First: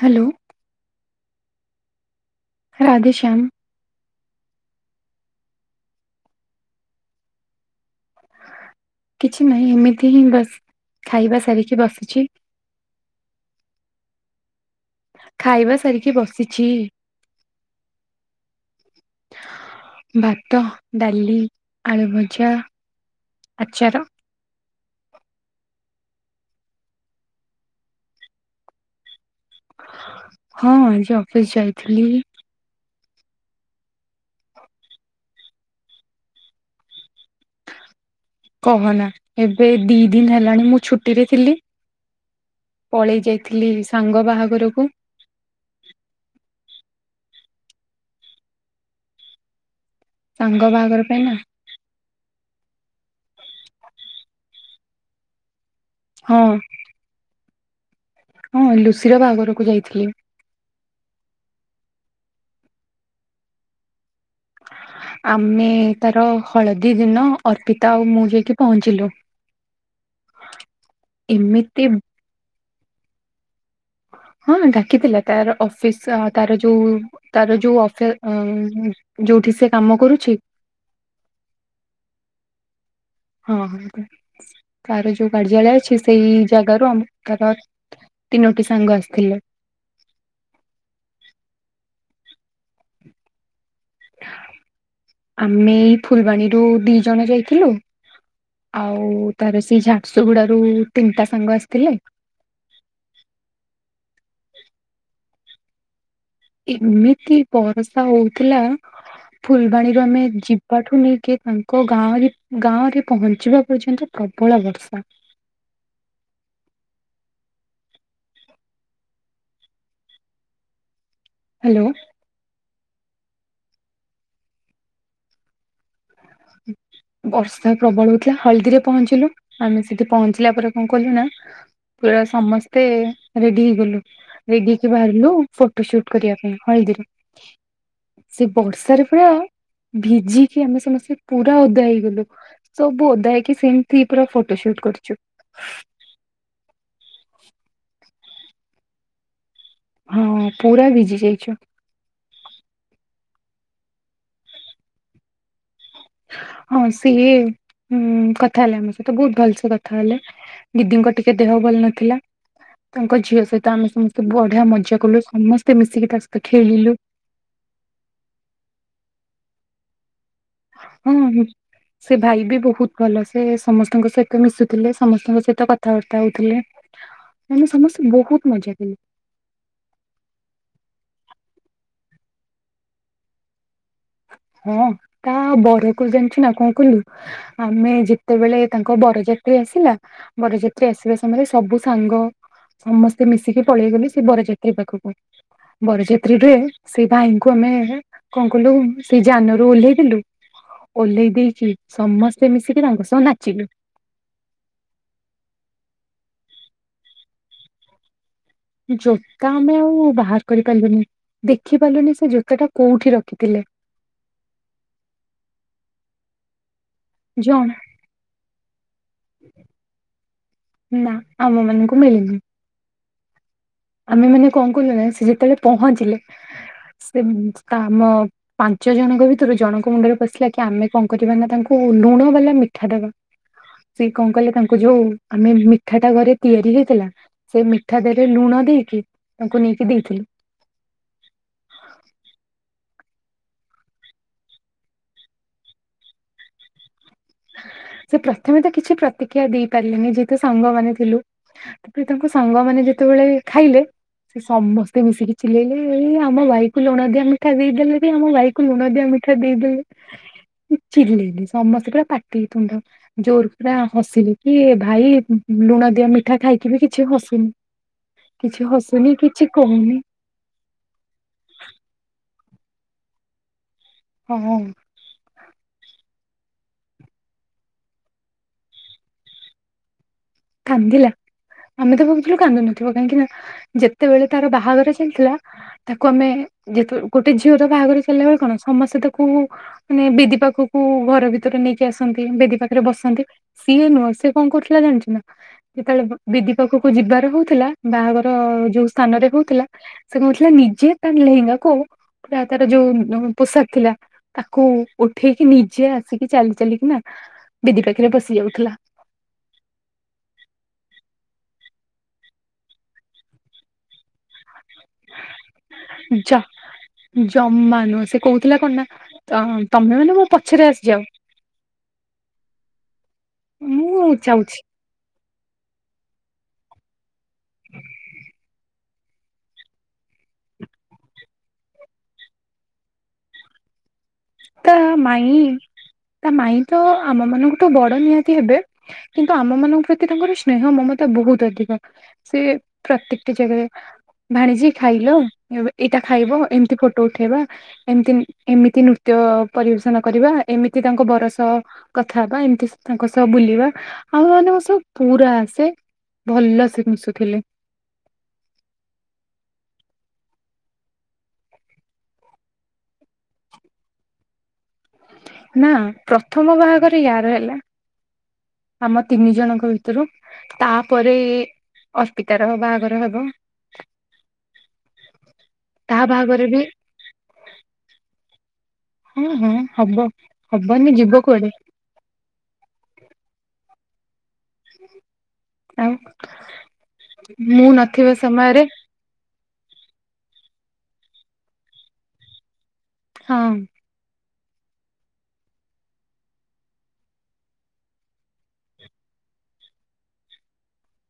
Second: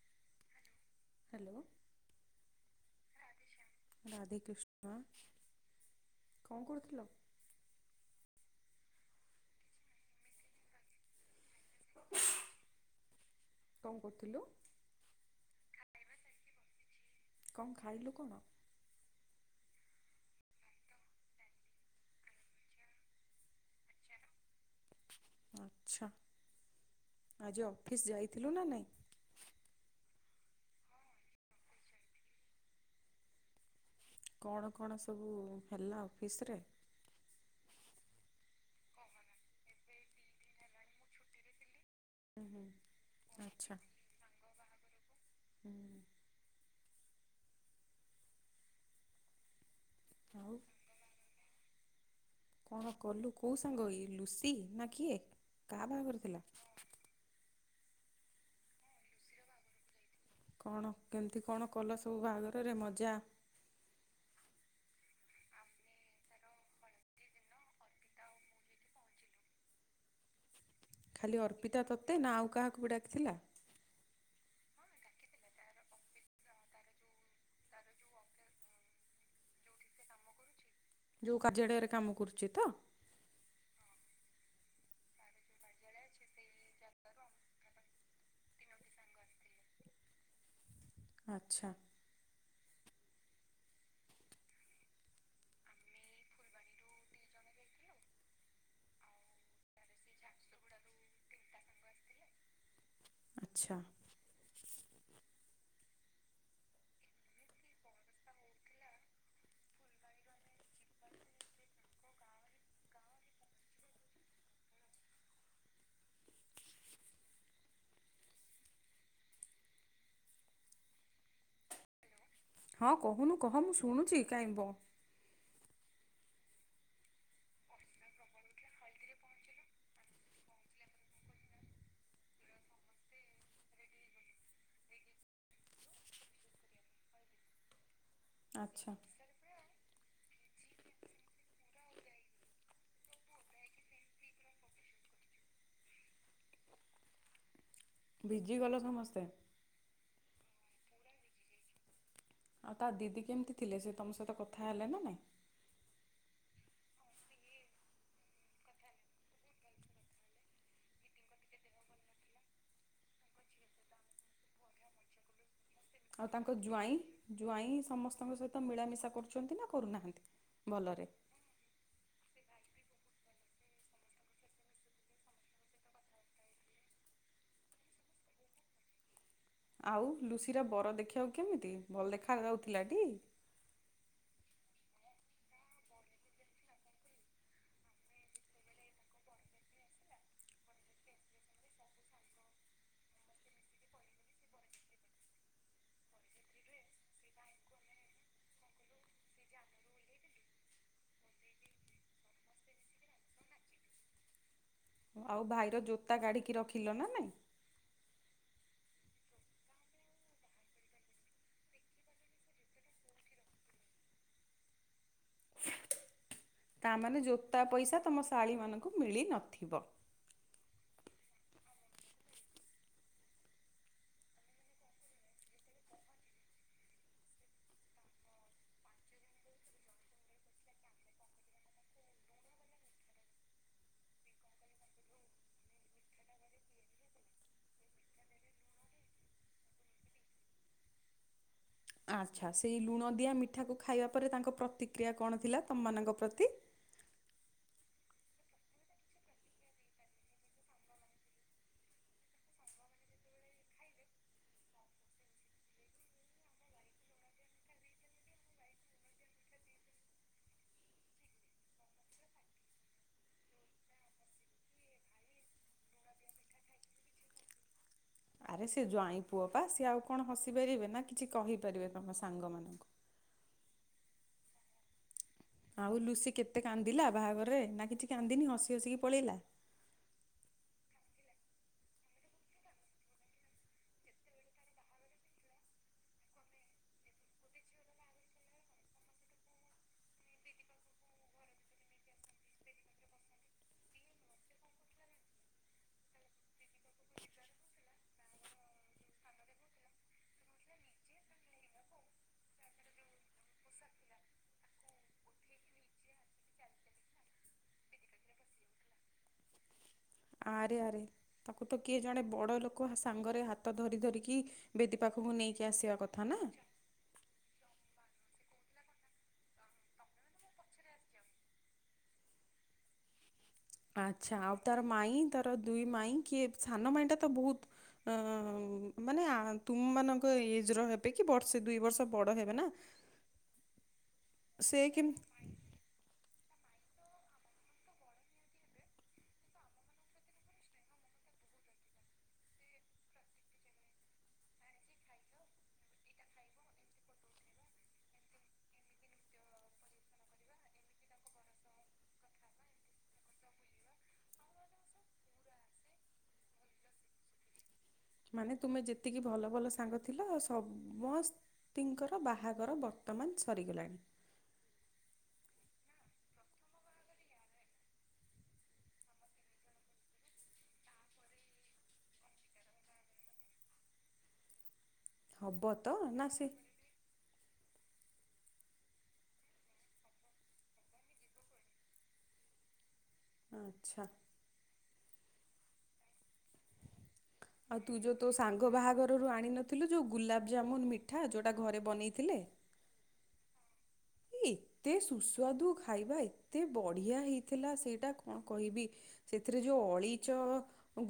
Hello. Hello. Radheshyam. Radhekrishna କଣ କହୁଥିଲ? କିଛି ନାହିଁ ଏମିତି ହିଁ ବସ ଖାଇବା ସାରିକି ବସିଛି। କଣ କରୁଥିଲୁ? ଖାଇବା ସାରିକି ବସିଛି। କଣ ଖାଇଲୁ କଣ? ଭାତ ଡାଲି ଆଳୁ ଭଜା ଆଚାର। ଆଚ୍ଛା ଆଜି ଅଫିସ୍ ଯାଇଥିଲୁ ନା ନାଇଁ? ହଁ ଆଜି ଅଫିସ୍ ଯାଇଥିଲି। କଣ କଣ ସବୁ ହେଲା ଅଫିସ୍ ରେ? କହନା ଏବେ ଏଇ ଦି ଦିନ ହେଲାଣି ମୁଁ ଛୁଟିରେ ଥିଲି। ହୁଁ ହୁଁ ପଳେଇ ଯାଇଥିଲି ଆଚ୍ଛା ସାଙ୍ଗ ବାହାଘରକୁ ହୁଁ। ଆଉ ସାଙ୍ଗ ବାହାଘର ପାଇଁ ନା କଣ କଲୁ କୋଉ ସାଙ୍ଗ ଇଏ ଲୁସି ନା କିଏ କାହା ବାହାଘର ଥିଲା? ହଁ ହଁ ଲୁସିିର ବାହାଘରକୁ ଯାଇଥିଲି। କଣ କେମିତି କଣ କଲ ସବୁ ବାହାଘରରେ ମଜା? [inaudible] ଆମେ ତାର ହଳଦୀ ଦିନ ଅର୍ପିତା ଆଉ ମୁଁ ଯାଇକି ପହଞ୍ଚିଲୁ। [inaudible] ଖାଲି ଅର୍ପିତା ଏମିତି ତୋତେ ନା ଆଉ କାହାକୁ ବି ଡାକିଥିଲା? ହଁ ଡାକିଥିଲା ତାର ଅଫିସ୍ ଆ ତାର ଯୋଉ ତାର ଯୋଉ ଅଫେ ଆଁ ଯୋଉଠି ସେ କାମ କରୁଛି ଯୋଉ କାର୍ଯ୍ୟାଳୟରେ କାମ କରୁଛି ତ? ହଁ ହଁ ତା ତାର ଯୋଉ କାର୍ଯ୍ୟାଳୟ ଅଛି ସେଇ ଜାଗାରୁ ଆମ ତାର ତିନୋଟି ସାଙ୍ଗ ଆସିଥିଲେ। ଆଚ୍ଛା। ଆମେ ଏଇ ଫୁଲବାଣୀରୁ ଦି ଜଣ ଯାଇଥିଲୁ। ଆଉ ତାର ସେଇ ଝାରସୁଗୁଡ଼ା ରୁ ତିନିଟା ସାଙ୍ଗ ଆସିଥିଲେ। ଆଚ୍ଛା। ଏମିତି ବରସା ହଉଥିଲା। ଫୁଲବାଣୀରୁ ଆମେ ଯିବାଠୁ ନେଇକି ତାଙ୍କ ଗାଁରେ ଗାଁରେ ପହଞ୍ଚିବା ପର୍ଯ୍ୟନ୍ତ ପ୍ରବଳ ବର୍ଷା। ହ୍ୟାଲୋ। ହଁ କହୁନୁ କହ ମୁଁ ଶୁଣୁଛି କାଇଁ ବ ବର୍ଷା ପ୍ରବଳ ହଉଥିଲା ହଳଦୀରେ ପହଞ୍ଚିଲୁ। ଆମେ ସେଠି ପହଞ୍ଚିଲା ପରେ କଣ କଲୁ ନା ପୁରା ସମସ୍ତେ ରେଡି ହେଇଗଲୁ। ରେଡି ହେଇକିି ବାହାରିଲୁ ଫଟୋ ସୁଟ୍ କରିବା ପାଇଁ ହଲଦୀରେ ସେ ଆଚ୍ଛା ବର୍ଷାରେ ପୁରା ଭିଜିକି ଆମେ ସମସ୍ତେ ପୁରା ଅଦା ହେଇଗଲୁ ସବୁ ଓଦା ହେଇକି ସେମିତି ପୁରା ଫଟୋ ସୁଟ୍ କରିଛୁ। ଭିଜିଗଲ ସମସ୍ତେ? ହଁ ପୁରା ଭିଜି ଯାଇଛୁ। ଆଉ ତା ଦିଦି କେମିତି ଥିଲେ ସେ ତମ ସହିତ କଥା ହେଲେ ନା ନାଇଁ? ହଁ ସିଏ ହୁଁ କଥା ହେଲେ ଆମ ସହିତ ବହୁତ ଭଲସେ କଥା ହେଲେ। ଦିଦିଙ୍କ ଟିକେ ଦେହ ଭଲ ନଥିଲା। ତାଙ୍କ ଝିଅ ସହିତ ଆମେ ସମସ୍ତେ ବଢିଆ ମଜା କଲୁ ସମସ୍ତେ ମିଶିକି ତା ଆଉ ସହିତ ତାଙ୍କ ଜ୍ୱାଇଁ ଖେଳିଲୁ ଜ୍ୱାଇଁ ସମସ୍ତଙ୍କ ସହିତ ମିଳାମିଶା କରୁଛନ୍ତି ନା କରୁନାହାନ୍ତି। ଭଲରେ ହଁ ସେ ଭାଇ ବି ବହୁତ ଭଲ ସେ ସମସ୍ତଙ୍କ ସହିତ ମିଶୁଥିଲେ ସମସ୍ତଙ୍କ ସହିତ କଥାବାର୍ତ୍ତା ହଉଥିଲେ। [unintelligible] ସମସ୍ତେ ବହୁତ ମଜା କଲେ। ଆଉ ଲୁସି ର ବର ଦେଖିବାକୁ କେମିତି ଭଲ ଦେଖା ଯାଉଥିଲା ଟି। ହଁ ତାହା ବର କଲ ଜାଣିଛୁ ନା କଣ କହିଲୁ। ଆମେ ଯେତେବେଳେ ତାଙ୍କ ବରଯାତ୍ରୀ ଆସିଲା। ବରଯାତ୍ରୀ ଆସିବା ସମୟରେ ସବୁ ସାଙ୍ଗ ସମସ୍ତେ ମିଶିକି ପଳେଇଗଲେ ସେ ବରଯାତ୍ରୀ ପାଖକୁ ବରଯାତ୍ରୀରେ ସେଇ ଭାଇଙ୍କୁ ଆମେ କଣ କଲୁ ସେ ଯାନରୁ ଓହ୍ଲେଇ ଦେଲୁ ଓହ୍ଲେଇ ଦେଇକି ସମସ୍ତେ ମିଶିକି ତାଙ୍କ ସହ ନାଚିଲୁ। ଆଉ ଭାଇର ଜୋତା କାଢିକି ରଖିଲ ନା ନାଇଁ। ଜୋତା ଆମେ ଆଉ ବାହାର କରିପାରିଲୁନି ଦେଖିପାରିଲୁନି ସେ ଜୋତା ଟା କୋଉଠି ରଖିଥିଲେ। ତାମାନେ ଜୋତା ଜଣା ପଇସା ତମ ଶାଳୀ ମାନଙ୍କୁ ମିଳି ନଥିବ? ନା ଆମ ମାନଙ୍କୁ ମିଳିନି। ଆମେ ମାନେ କଣ କଲୁ ନା ସେ ଯେତେବେଳେ ପହଞ୍ଚିଲେ ସେ ଆମ ପାଞ୍ଚ ଜଣକ ଭିତରୁ ଜଣଙ୍କ ମୁଣ୍ଡରେ ପଶିଲା କି ଆମେ କଣ କରିବା ନା ତାଙ୍କୁ ଲୁଣ ବାଲା ମିଠା ଦବା। ସେ କଣ କଲେ ତାଙ୍କୁ ଯୋଉ ଆମେ ମିଠାଟା ଘରେ ତିଆରି ହେଇଥିଲା ସେ ମିଠା ଦେହରେ ଲୁଣ ଦେଇକି ତାଙ୍କୁ ନେଇକି ଦେଇଥିଲି। ଆଚ୍ଛା ସେଇ ଲୁଣ ଦିଆ ମିଠାକୁ ଖାଇବା ପରେ ତାଙ୍କ ପ୍ରତିକ୍ରିୟା କଣ ଥିଲା ତମମାନଙ୍କ ପ୍ରତି। ସେ ପ୍ରଥମେ ତ କିଛି ପ୍ରତିକ୍ରିୟା ଦେଇପାରିଲିନି ଯେହେତୁ ସାଙ୍ଗମାନେ ଥିଲୁ। ତାପରେ ତାଙ୍କ ସାଙ୍ଗମାନେ ଯେତେବେଳେ ଖାଇଲେ ସେ ସମସ୍ତେ ମିଶିକି ଚିଲେଇଲେ ଏଇ ଆମ ଭାଇକୁ ଲୁଣ ଦିଆ ମିଠା ଦେଇ ଦେଲେରେ ଆମ ଭାଇ ଲୁଣଦିଆ ମିଠା ଦେଇ ଚିଲେଇଲେ ସମସ୍ତେ ପୁରା ପାଟି ତୁଣ୍ଡ ଜୋର ପୁରା ହସିଲେ କି ଭାଇ ଲୁଣ ଦିଆ ମିଠା ଖାଇକି ବି କିଛି ହସୁନି [inaudible] ଆରେ ସେ ହସୁନି ଜ୍ବାଇଁ ପୁଅ କିଛି ପା ସିଏ କହୁନି ଆଉ କଣ ହସି ପାରିବେ ନା କିଛି କହିପାରିବେ ତମ ସାଙ୍ଗ ମାନଙ୍କୁ। ହଁ ହଁ। ଆଉ ଲୁସି କେତେ କାନ୍ଦିଲା ବାହାଘରରେ ନା କିଛି କାନ୍ଦିନି ହସି ହସିକି ପଳେଇଲା। କାନ୍ଦିଲା। ଆମେ ତ ଭାବୁଥିଲୁ କାନ୍ଦୁ ନଥିବ କାହିଁକି ନା ଯେତେବେଳେ ତାର ବାହାଘର ଚାଲିଥିଲା ତାକୁ ଆମେ ଯେତ ଗୋଟେ ଝିଅର ବାହାଘର ଚାଲିଲା ବେଳେ କଣ ସମସ୍ତେ ତାକୁ ମାନେ ବେଦୀ ପାଖକୁ ଘର ଭିତରେ ନେଇକି ଆସନ୍ତି ବେଦୀ ପାଖରେ ବସନ୍ତି। ସିଏ ନୁହଁ ସେ କଣ କରୁଥିଲା ଜାଣିଚୁ ନା। ଯେତେବେଳେ ବେଦି ପାଖକୁ ଯିବାର ହଉଥିଲା ବାହାଘର ଯୋଉ ସ୍ଥାନରେ ହଉଥିଲା ସେ କରୁଥିଲା ନିଜେ ତା ଲେହେଙ୍ଗା କୁ ପୁରା ତାର ଯୋଉ ପୋଷାକ ଥିଲା ତାକୁ ଉଠେଇକି ନିଜେ ଆସିକି ଚାଲି ଚାଲିକି ନା ବେଦି ପାଖରେ ବସି ଯାଉଥିଲା। ଆରେ ଆରେ ତାକୁ ତ କିଏ ଜଣେ ବଡ଼ ଲୋକ ସାଙ୍ଗରେ ହାତ ଧରି ଧରିକି ବେଦୀ ପାଖକୁ ନେଇକି ଆସିବା କଥା ଯା ନା। ଜମା ନୁହଁ ସେ କହୁଥିଲା କଣନା ତମେ ମାନେ ମୋ ପଛରେ ଆସିଯାଅ [inaudible] ମୁଁ ଆଚ୍ଛା ଆଉ ଯାଉଛି ତାର ମାଇଁ ତାର ଦୁଇ ମାଇଁ କିଏ ସାନ ମାଇଁଟା ତ ବହୁତ୍ ଅ ମାନେ ଆ ତୁମମାନଙ୍କ ଏଜ ର ହେବେ କି ବର୍ଷେ ଦୁଇ ବର୍ଷ ବଡ଼ ହେବେ ନା। ତା ସେ କେମତି ମାଇଁ ତା ମାଇଁତ ଆମ ମାନଙ୍କଠୁ ବଡ଼ ନିହାତି ହେବେ। କିନ୍ତୁ ଆମ ମାନଙ୍କ ପ୍ରତି ତାଙ୍କର ସ୍ନେହ ମମତା ବହୁତ୍ ଅଧିକ। ସେ ପ୍ରତ୍ୟେକଟି ଜାଗାରେ ଭାଣିଜି ଖାଇଲ ଏ ଏଇଟା ଖାଇବ ଏମିତି ଫୋଟୋ ଉଠେଇବା ଏମିତି ଏମିତି ନୁ ନୃତ୍ୟ ପରିବେଷଣ କରିବା ଏମିତି ତାଙ୍କ ବର ସହ କଥା ହେବା ଏମିତି ତାଙ୍କ ସହ ବୁଲିବା ଆଉ ମାନେ ଆତସହ ପୁରା ସେଭଲସେ ମିଶୁଥିଲେ। ମାନେ ତୁମେ ଯେତିକି ଭଲ ଭଲ ସାଙ୍ଗ ଥିଲ ସମସ ତିଙ୍କର ବାହାଘର ବର୍ତ୍ତମାନ ସରିଗଲାଣି। ନା ପ୍ରଥମ ବାହାଘର ୟାର ହେଲା। ଆମ ତିନି ଜଣଙ୍କ ଭିତରୁ ତାପରେ ଅସ୍ପିିତାର ବାହାଘର ହବ। ହବତ ତା ନାଁ ବାହାଘର ସେ ବି ହଁ ହଁ ହବ ହବନି ଯିବ କୁଆଡ଼େ। ଆଚ୍ଛା। ଆଉ? ମୁଁ ଆଉତୁ ନଥିବା ଯୋଉ ତୋ ସମୟରେ ସାଙ୍ଗ ବାହାଘରରୁ ଆଣିନ ଥିଲୁ ଯେଉଁ ଗୁଲାବଜାମୁନ୍ ମିଠା ଯେଉଁଟା ଘରେ ବନେଇଥିଲେ? ହଁ। ଏତେ ସୁସ୍ୱାଦୁ ଖାଇବା ଏତେ ବଢ଼ିଆ ହେଇଥିଲା ସେଇଟା କଣ କହିବି ସେଥିରେ ଯୋଉ ଅଳିଚ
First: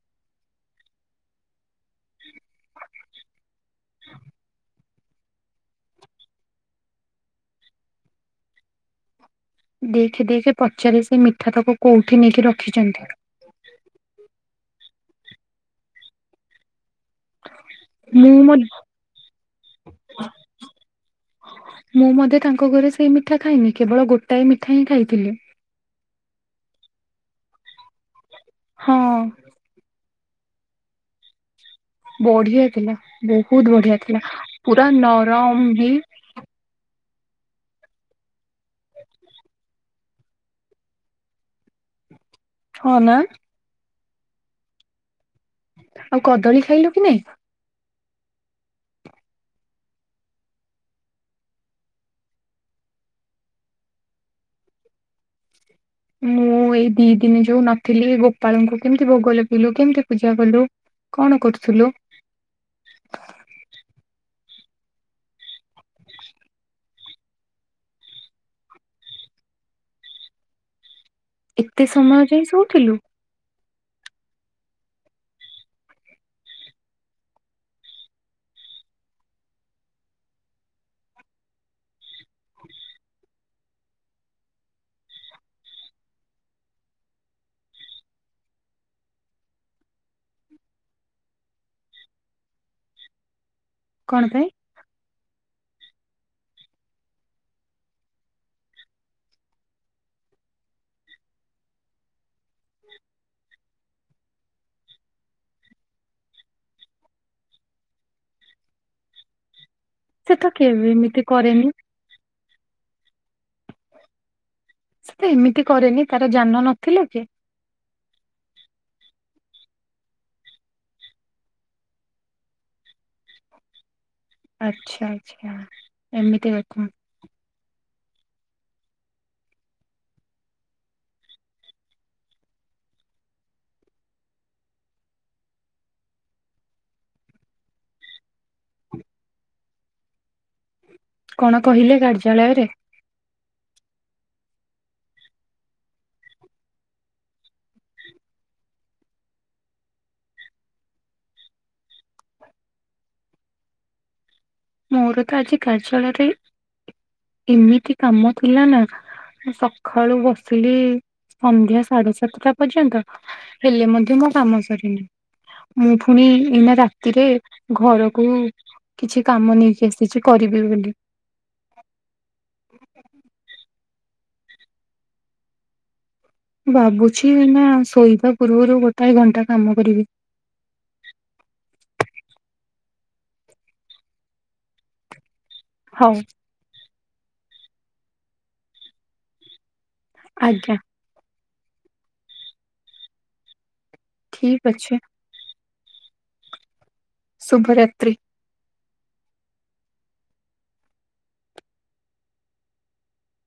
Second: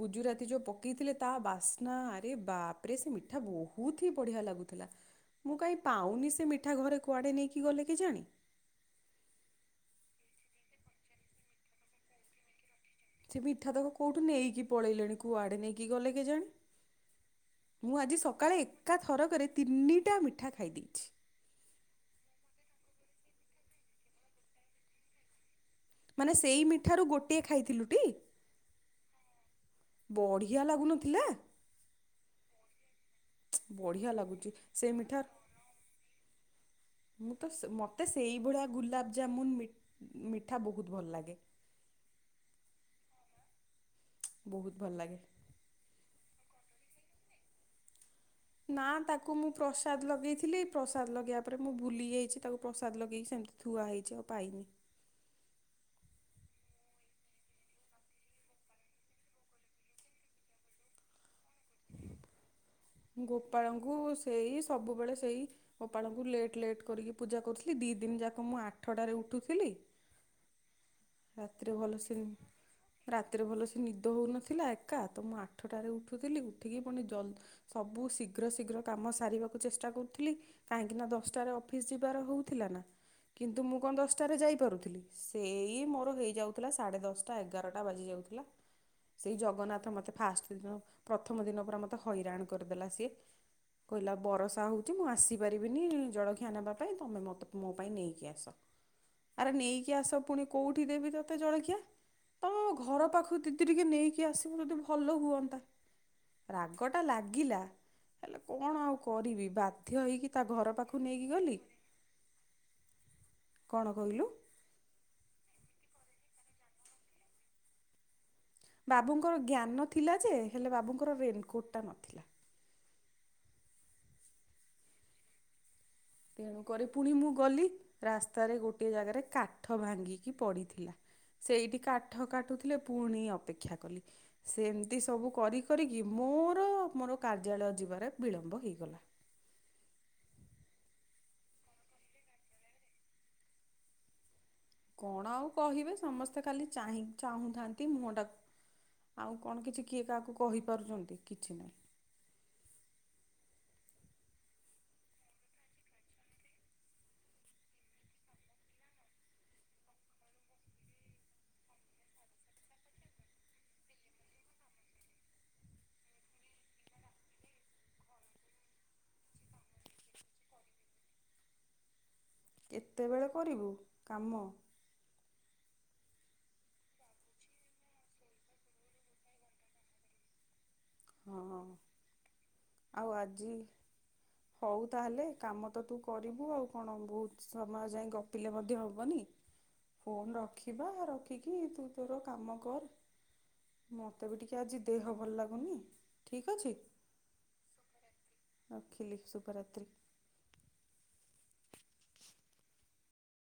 ଗୁଜୁରାତି ଯୋଉ ପକେଇଥିଲେ ତାବାସ୍ନ ଆରେ ବାପରେ ସେମିଠା ବୋହୁ ବହୁତ୍ ହିଁ ବଢ଼ିଆ ଲାଗୁଥିଲା ମୁଁ କାହିଁ ପାଉନିସେ ମିଠା ଘରେ କୁଆଡ଼େ ନେଇକି ଗଲେକି ଜାଣି ଦେଖେ ଦେଖେ ପଚାରେ ସେ ମିଠା ତାକୁ କୋଉଠି ନେଇକି ରଖିଛନ୍ତି। ସେ ମିଠା ତକ କୋଉଠୁ ନେଇକି ପଳେଇଲେଣି କୁଆଡେ ନେଇକି ଗଲେ କେଜାଣି ମୁଁ ଆଜି ସକାଳେ ଏକା ଥରକରେ ତିନିଟା ମିଠା ଖାଇ ଦେଇଚି। ମୁଁ ମଧ୍ୟେ ତାଙ୍କ ଘରେ ସେଇ ମିଠା ଖାଇନି କେବଳ ଗୋଟାଏ ମିଠାହିଁ ଖାଇଥିଲି। ମାନେ ସେଇ ମିଠାରୁ ଗୋଟିଏ ଖାଇଥିଲୁଟି? ହଁ। ବଢ଼ିଆ ଲାଗୁନଥିଲା? ବଢ଼ିଆ ଥିଲା ବହୁତ୍ ବଢ଼ିଆ ଥିଲା ଲାଗୁଛି ପୁରା ସେ ମିଠା ନରମ ହେଇ ମୁଁ ତ ସ ମୋତେ ସେଇଭଳିଆ ଗୁଲାବଜାମୁନ୍ ମି ମିଠା ବହୁତ୍ ଭଲ ଲାଗେ। ହଁ ନା। ବହୁତ୍ ଭଲ ଲାଗେ। ଆଉ କଦଳୀ ଖାଇଲୁକି ନାଇଁ? ନା ତାକୁ ମୁଁ ପ୍ରସାଦ ଲଗେଇଥିଲି ପ୍ରସାଦ ଲଗେଇବା ପରେ ମୁଁ ଭୁଲି ଯାଇଚି ତାକୁ ପ୍ରସାଦ ଲଗେଇକି ସେମିତି ଥୁଆ ହେଇଚି ଆଉ ପାଇନି। ମୁଁ ଏଇ ଦି ଦିନ ଯୋଉ ନଥିଲି ଗୋପାଳଙ୍କୁ କେମିତି ଭୋଗଲ ପିିଲୁ କେମିତି ପୂଜା କଲୁ? କଣ କରୁଥିଲୁ? ଗୋପାଳଙ୍କୁ ସେଇ ସବୁବେଳେ ସେଇ ଗୋପାଳଙ୍କୁ ଲେଟ୍ ଲେଟ୍ କରିକି ପୂଜା କରୁଥିଲି ଦି ଦିନ ଯାକ ମୁଁ ଆଠଟାରେ ଉଠୁଥିଲି? ରାତିରେ ଏତେ ଭଲସେ ସମୟ ନି ଯାଇ ଶୋଉଥିଲୁ ରା ଏଥିରେ ଭଲସେ ନିଦ ହେଉନଥିଲା ଏକା ତ ମୁଁ ଆଠଟାରେ ଉଠୁଥିଲି ଉଠିକି ପୁଣି ଜଲ ସବୁ ଶୀଘ୍ର ଶୀଘ୍ର କାମ ସାରିବାକୁ ଚେଷ୍ଟା କରୁଥିଲି। କାହିଁକି ନା ଦଶଟା ରେ ଅଫିସ୍ ଯିବାର ହଉଥିଲା ନା, କିନ୍ତୁ ମୁଁ କଁ ଦଶଟା ରେ ଯାଇପାରୁଥିଲି ସେଇ, ଇ ମୋର ହେଇଯାଉଥିଲା ସାଢେ ଦଶଟା ଏଗାରଟା ବାଜି ଯାଉଥିଲା, ସେଇ ଜଗନ୍ନାଥ ମୋତେ ଫାଷ୍ଟ ଦିନ ପ୍ରଥମ ଦିନ ପୁରରା ମୋତେ ହଇରାଣ କରିଦେଲା ସିଏ, କହିଲା କଣ ପାଇଁ? ବରସା ହଉଛି ମୁଁ ଆସିପାରିବିନି ଜଳଖିଆ ନେବା ପାଇଁ ତମେ ମତେ ମୋ ପାଇଁ ନେଇକି ଆସ, ଆରେ ନେଇକି ଆସ ପୁଣି କୋଉଠି ଦେବି ତତେ ଜଳଖିଆ, ତ ଘର ପାଖକୁ ଦିଦି ଟିକେ ନେଇକି ଆସିବ ଯଦି ଭଲ ହୁଅନ୍ତା, ରାଗଟା ଲାଗିଲା ହେଲେ କଣ ଆଉ କରିବି ବା ଧ୍ୟ ହେଇକି ସେ ତା ତ ଘର କେବେ ପାଖକୁ ଏମିତି ନେଇକି ଗଲି କରେନି କଣ କହିଲୁ, ସେ ତ ଏମିତି କରେନି ତାର ଯାନ ନଥିଲ କି, ବାବୁଙ୍କ ଜ୍ଞାନ ଥିଲା ଯେ ହେଲେ ବାବୁଙ୍କର ରେନ୍ କୋଟ୍ ଟା ନଥିଲା, ଆଚ୍ଛା-ଆଚ୍ଛା, ତେଣୁକରି ପୁଣି ମୁଁ ଗଲି ରାସ୍ତାରେ ଗୋଟିଏ ଜାଗାରେ କାଠ ଭାଙ୍ଗିକି ପଡ଼ିଥିଲା, ସେଇଠି କାଠ କାଟୁଥିଲେ ପୁଣି ଅପେକ୍ଷା କଲି, ସେମିତି ସବୁ କରି କରିକି ମୋର-ମୋର କାର୍ଯ୍ୟାଳୟ ଯିବାରେ ବିଳମ୍ବ ହେଇଗଲା, କଣ କହିଲେ କାର୍ଯ୍ୟାଳୟରେ, କଣ ଆଉ କହିବେ ସମସ୍ତେ ଖାଲି ଚାହିଁ ଚାହୁଁଥାନ୍ତି ମୁହଁ ଟାକ୍ ଆଉ କଣ କିଛି କିଏ କାହାକୁ କହିପାରୁଛନ୍ତି କିଛି ନାହିଁ, ମୋର ତ ଆଜି କାର୍ଯ୍ୟାଳୟରେ ଏମିତି କାମ ଥିଲା ନା, ମୁଁ ସଖାଳୁ ବସିଲି ସନ୍ଧ୍ୟା ସାଢ଼େ ସାତଟା ପର୍ଯ୍ୟନ୍ତ, ହେଲେ ମଧ୍ୟ ମୋ କାମ ସରିନି, ମୁଁ ଫୁଣି ଏଇନା ରାତିରେ ଘରକୁ, କିଛି କାମ ନେଇକି ଆସିଛି କରିବି ବୋଲି, କେତେବେଳେ କରିବୁ କାମ? ଭାବୁଛି ଏଇନା ଶୋଇବା ପୂର୍ବରୁ ଗୋଟାଏ ଘଣ୍ଟା କାମ କରିବି, ହଁ-ହଁ, ଆଉ ଆଜି ହଉ ତାହେଲେ କାମ ତ ତୁ ହଉ କରିବୁ ଆଉ, କଣ ବହୁତ୍ ସମୟ ଯାଏ ଗପିଲେ ମଧ୍ୟ ହବନି ଫୋନ ଆଜ୍ଞା ରଖିବା ର ରଖିକି ତୁ ତୋର କାମ କର ମୋତେ ବି ଟିକେ ଠିକ ଆଜି ଅଛି ଦେହ ଭଲ ଲାଗୁନି, ଠିକ୍ ଅଛି, ଶୁଭ ରାତ୍ରି, ଖିଲି ଶୁଭ ରାତ୍ରି,